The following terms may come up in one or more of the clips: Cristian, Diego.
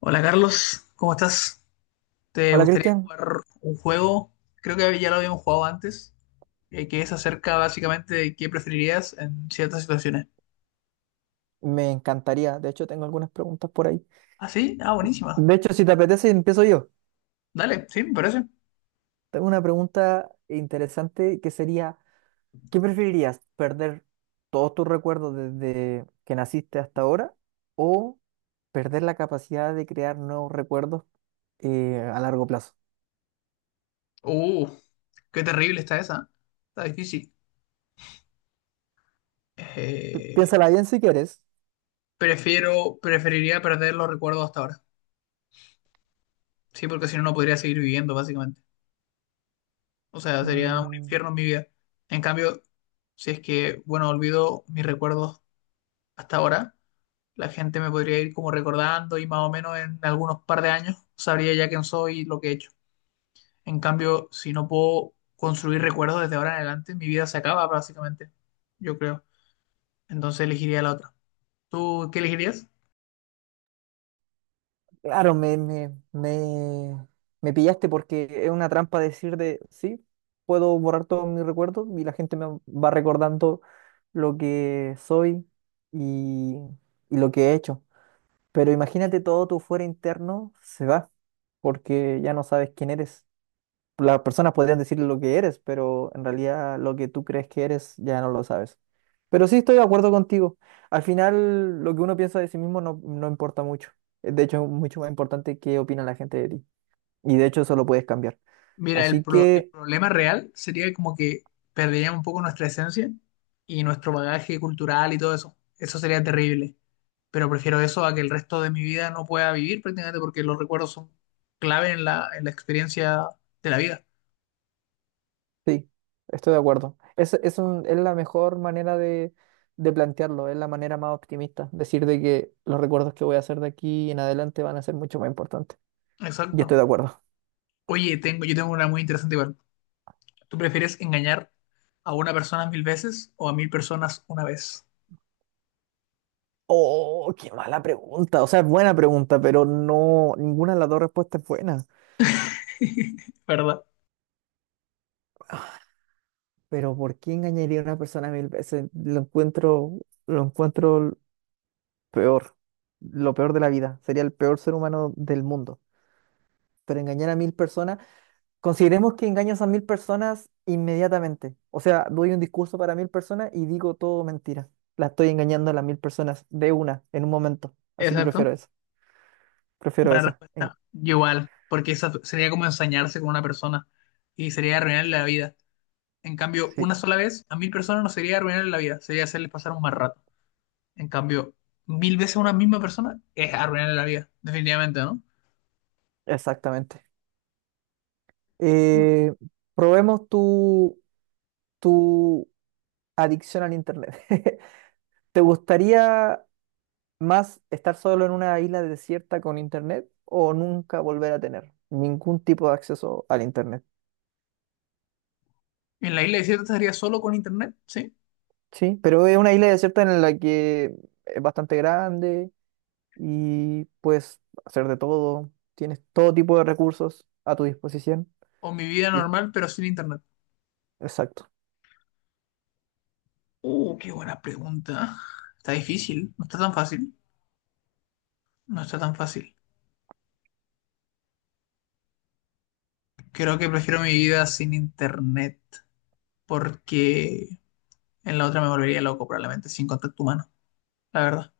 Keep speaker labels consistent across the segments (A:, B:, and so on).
A: Hola, Carlos, ¿cómo estás? ¿Te
B: Hola
A: gustaría
B: Cristian,
A: jugar un juego? Creo que ya lo habíamos jugado antes, que es acerca básicamente de qué preferirías en ciertas situaciones.
B: me encantaría. De hecho, tengo algunas preguntas por ahí.
A: ¿Ah, sí? Ah, buenísima.
B: De hecho, si te apetece, empiezo yo.
A: Dale, sí, me parece.
B: Tengo una pregunta interesante que sería, ¿qué preferirías? ¿Perder todos tus recuerdos desde que naciste hasta ahora o perder la capacidad de crear nuevos recuerdos a largo plazo?
A: Uh, qué terrible está esa. Está difícil. Eh,
B: Piénsala bien si quieres.
A: Preferiría perder los recuerdos hasta ahora. Sí, porque si no, no podría seguir viviendo, básicamente. O sea, sería un
B: Mm.
A: infierno en mi vida. En cambio, si es que, bueno, olvido mis recuerdos hasta ahora. La gente me podría ir como recordando y más o menos en algunos par de años sabría ya quién soy y lo que he hecho. En cambio, si no puedo construir recuerdos desde ahora en adelante, mi vida se acaba básicamente, yo creo. Entonces elegiría la otra. ¿Tú qué elegirías?
B: Claro, me pillaste porque es una trampa decir de, sí, puedo borrar todos mis recuerdos y la gente me va recordando lo que soy y, y lo que he hecho. Pero imagínate todo tu fuera interno se va porque ya no sabes quién eres, las personas podrían decir lo que eres, pero en realidad lo que tú crees que eres ya no lo sabes. Pero sí estoy de acuerdo contigo. Al final, lo que uno piensa de sí mismo no importa mucho. De hecho, es mucho más importante qué opina la gente de ti. Y de hecho, eso lo puedes cambiar.
A: Mira,
B: Así
A: el
B: que
A: problema real sería como que perderíamos un poco nuestra esencia y nuestro bagaje cultural y todo eso. Eso sería terrible. Pero prefiero eso a que el resto de mi vida no pueda vivir prácticamente porque los recuerdos son clave en la experiencia de la vida.
B: sí, estoy de acuerdo. Es la mejor manera de plantearlo, es la manera más optimista. Decir de que los recuerdos que voy a hacer de aquí en adelante van a ser mucho más importantes. Y
A: Exacto.
B: estoy de acuerdo.
A: Oye, yo tengo una muy interesante igual. ¿Tú prefieres engañar a una persona 1000 veces o a 1000 personas una vez?
B: Oh, qué mala pregunta. O sea, es buena pregunta, pero no, ninguna de las dos respuestas es buena.
A: ¿Verdad?
B: Pero ¿por qué engañaría a una persona mil veces? Lo encuentro peor, lo peor de la vida. Sería el peor ser humano del mundo. Pero engañar a mil personas, consideremos que engañas a mil personas inmediatamente. O sea, doy un discurso para mil personas y digo todo mentira. La estoy engañando a las mil personas de una, en un momento. Así que prefiero
A: Exacto.
B: eso. Prefiero
A: Buena
B: esa.
A: respuesta. Yo igual, porque esa sería como ensañarse con una persona y sería arruinarle la vida. En cambio,
B: Sí,
A: una sola vez a 1000 personas no sería arruinarle la vida, sería hacerles pasar un mal rato. En cambio, 1000 veces a una misma persona es arruinarle la vida, definitivamente, ¿no?
B: exactamente. Eh, probemos tu adicción al internet. ¿Te gustaría más estar solo en una isla desierta con internet o nunca volver a tener ningún tipo de acceso al internet?
A: En la isla desierta estaría solo con internet, ¿sí?
B: Sí, pero es una isla desierta en la que es bastante grande y puedes hacer de todo, tienes todo tipo de recursos a tu disposición.
A: O mi vida
B: Y-
A: normal, pero sin internet.
B: exacto.
A: Qué buena pregunta. Está difícil, no está tan fácil, no está tan fácil. Creo que prefiero mi vida sin internet porque en la otra me volvería loco probablemente sin contacto humano, la verdad.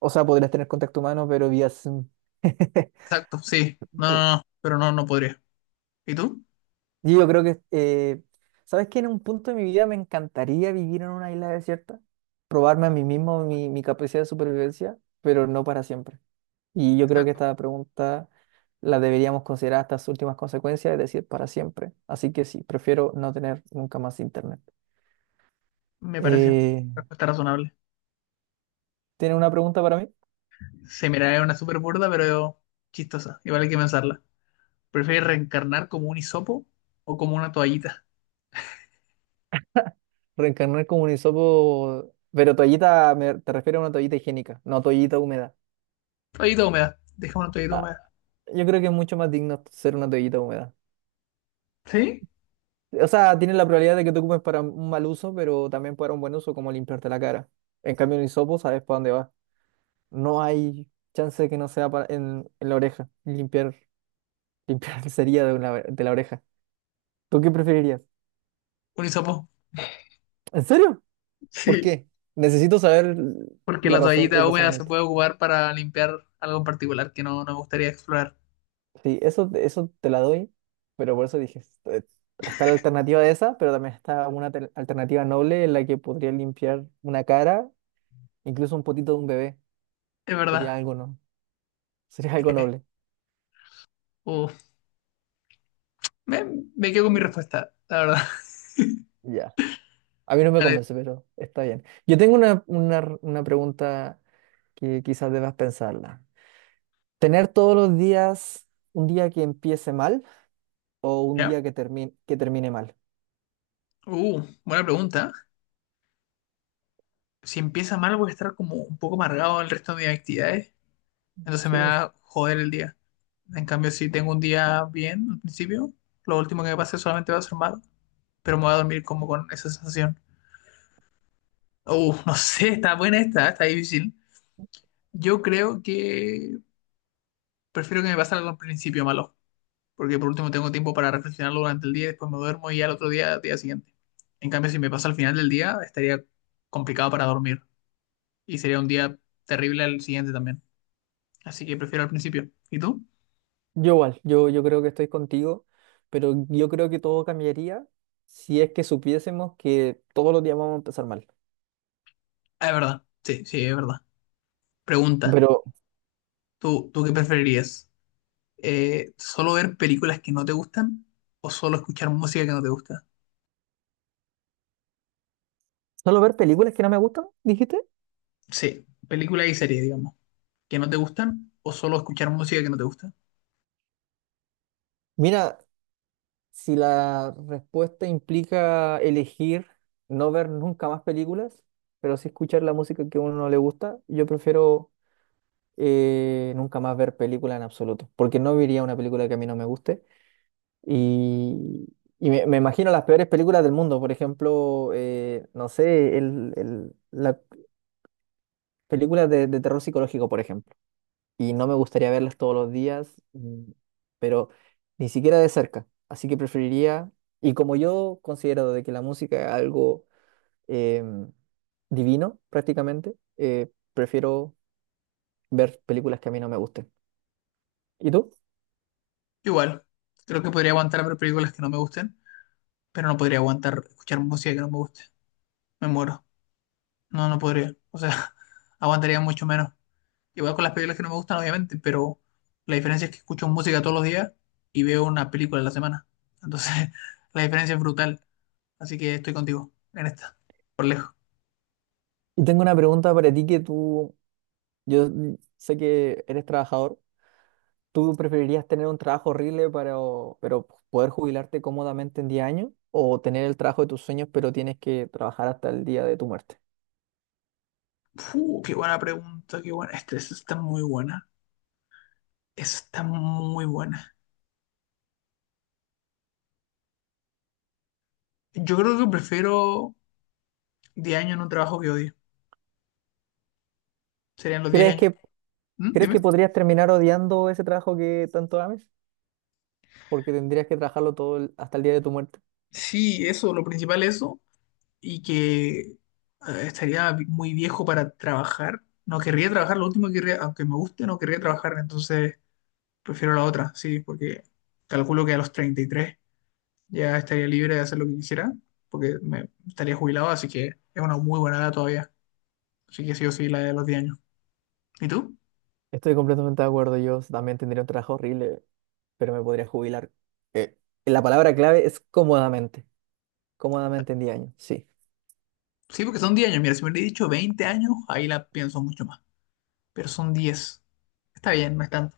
B: O sea, podrías tener contacto humano, pero vía Zoom.
A: Exacto, sí. No, no, no, pero no, no podría. ¿Y tú?
B: Y yo creo que, ¿sabes qué? En un punto de mi vida me encantaría vivir en una isla desierta, probarme a mí mismo mi capacidad de supervivencia, pero no para siempre. Y yo creo que
A: Exacto,
B: esta pregunta la deberíamos considerar hasta sus últimas consecuencias, es decir, para siempre. Así que sí, prefiero no tener nunca más internet.
A: me parece.
B: Eh,
A: Respuesta razonable.
B: ¿Tienes una pregunta para mí?
A: Se miraría una súper burda, pero chistosa. Igual hay que pensarla. ¿Prefieres reencarnar como un hisopo o como una toallita?
B: Reencarnar como un hisopo, pero toallita, te refiero a una toallita higiénica, no toallita húmeda.
A: Toallita húmeda. Deja una toallita
B: Ah,
A: húmeda.
B: yo creo que es mucho más digno ser una toallita húmeda.
A: ¿Sí?
B: O sea, tiene la probabilidad de que tú ocupes para un mal uso, pero también para un buen uso, como limpiarte la cara. En cambio, un hisopo sabes para dónde va. No hay chance de que no sea en la oreja. Limpiar sería de, de la oreja. ¿Tú qué preferirías?
A: Un hisopo.
B: ¿En serio? ¿Por
A: Sí.
B: qué? Necesito saber
A: Porque
B: la
A: la
B: razón, el
A: toallita húmeda se
B: razonamiento.
A: puede ocupar para limpiar algo en particular que no me gustaría explorar.
B: Sí, eso te la doy, pero por eso dije, está la alternativa de esa, pero también está una alternativa noble en la que podría limpiar una cara, incluso un potito de un bebé.
A: Es verdad.
B: Sería algo, ¿no? Sería algo noble.
A: Uh, me, me quedo con mi
B: Mm.
A: respuesta, la verdad.
B: Ya, a mí no me
A: Vale,
B: convence, pero está bien. Yo tengo una pregunta que quizás debas pensarla. ¿Tener todos los días un día que empiece mal o un
A: ya.
B: día que termine mal?
A: Buena pregunta. Si empieza mal, voy a estar como un poco amargado el resto de mis actividades. Entonces me
B: Sí,
A: va a joder el día. En cambio, si tengo un día bien al principio, lo último que me pase solamente va a ser malo. Pero me voy a dormir como con esa sensación. No sé, está buena esta, ¿eh? Está difícil. Yo creo que prefiero que me pase algo al principio malo, porque por último tengo tiempo para reflexionarlo durante el día y después me duermo y al otro día siguiente. En cambio, si me pasa al final del día, estaría complicado para dormir y sería un día terrible al siguiente también. Así que prefiero al principio. ¿Y tú?
B: yo igual, yo creo que estoy contigo, pero yo creo que todo cambiaría si es que supiésemos que todos los días vamos a empezar mal.
A: Ah, es verdad. Sí, sí, es verdad. Pregunta,
B: Pero,
A: tú qué preferirías. ¿Solo ver películas que no te gustan o solo escuchar música que no te gusta?
B: ¿solo ver películas que no me gustan, dijiste?
A: Sí, películas y series, digamos, que no te gustan o solo escuchar música que no te gusta.
B: Mira, si la respuesta implica elegir no ver nunca más películas, pero sí escuchar la música que a uno no le gusta, yo prefiero nunca más ver películas en absoluto, porque no vería una película que a mí no me guste. Y, y me imagino las peores películas del mundo, por ejemplo, no sé, la película de terror psicológico, por ejemplo, y no me gustaría verlas todos los días, pero ni siquiera de cerca. Así que preferiría, y como yo considero de que la música es algo em, divino prácticamente, prefiero ver películas que a mí no me gusten. ¿Y tú?
A: Igual, creo que podría aguantar ver películas que no me gusten, pero no podría aguantar escuchar música que no me guste. Me muero. No podría. O sea, aguantaría mucho menos. Igual con las películas que no me gustan, obviamente, pero la diferencia es que escucho música todos los días y veo una película a la semana. Entonces, la diferencia es brutal. Así que estoy contigo en esta, por lejos.
B: Y tengo una pregunta para ti que tú, yo sé que eres trabajador. ¿Tú preferirías tener un trabajo horrible pero poder jubilarte cómodamente en 10 años? ¿O tener el trabajo de tus sueños pero tienes que trabajar hasta el día de tu muerte?
A: Fu, qué buena pregunta, qué buena. Esta está muy buena. Esta está muy buena. Yo creo que prefiero 10 años en un trabajo que odio. Serían los 10
B: ¿Crees
A: años.
B: que
A: ¿Mm?
B: ¿Crees
A: Dime.
B: que podrías terminar odiando ese trabajo que tanto ames? Porque tendrías que trabajarlo hasta el día de tu muerte.
A: Sí, eso, lo principal es eso, y que muy viejo para trabajar. No querría trabajar, lo último que querría, aunque me guste, no querría trabajar, entonces prefiero la otra, sí, porque calculo que a los 33 ya estaría libre de hacer lo que quisiera, porque me estaría jubilado, así que es una muy buena edad todavía. Así que sí o sí, la de los 10 años. ¿Y tú?
B: Estoy completamente de acuerdo. Yo también tendría un trabajo horrible, pero me podría jubilar. Eh, la palabra clave es cómodamente. Cómodamente en 10 años. Sí.
A: Sí, porque son 10 años. Mira, si me hubiera dicho 20 años, ahí la pienso mucho más. Pero son diez. Está bien, no es tanto,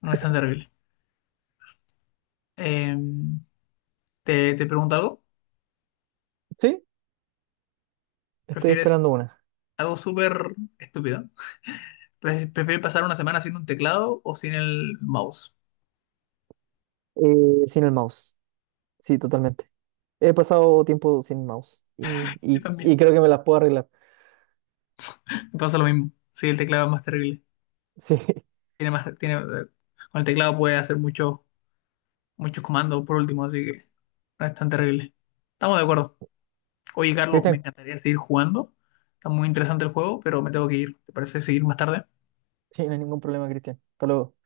A: no es tan terrible. Em, ¿te pregunto algo?
B: Sí, estoy
A: ¿Prefieres
B: esperando una.
A: algo súper estúpido? Pues, prefiero pasar una semana sin un teclado o sin el mouse.
B: Sin el mouse. Sí, totalmente. He pasado tiempo sin mouse. Y,
A: Yo
B: y,
A: también.
B: y creo que me las puedo arreglar.
A: Me pasa lo mismo. Sí, el teclado es más terrible.
B: Sí.
A: Tiene, con el teclado puedes hacer muchos comandos por último, así que no es tan terrible. Estamos de acuerdo. Oye, Carlos, me
B: Cristian,
A: encantaría seguir jugando. Está muy interesante el juego, pero me tengo que ir. ¿Te parece seguir más tarde?
B: sí, no hay ningún problema, Cristian. Hasta luego.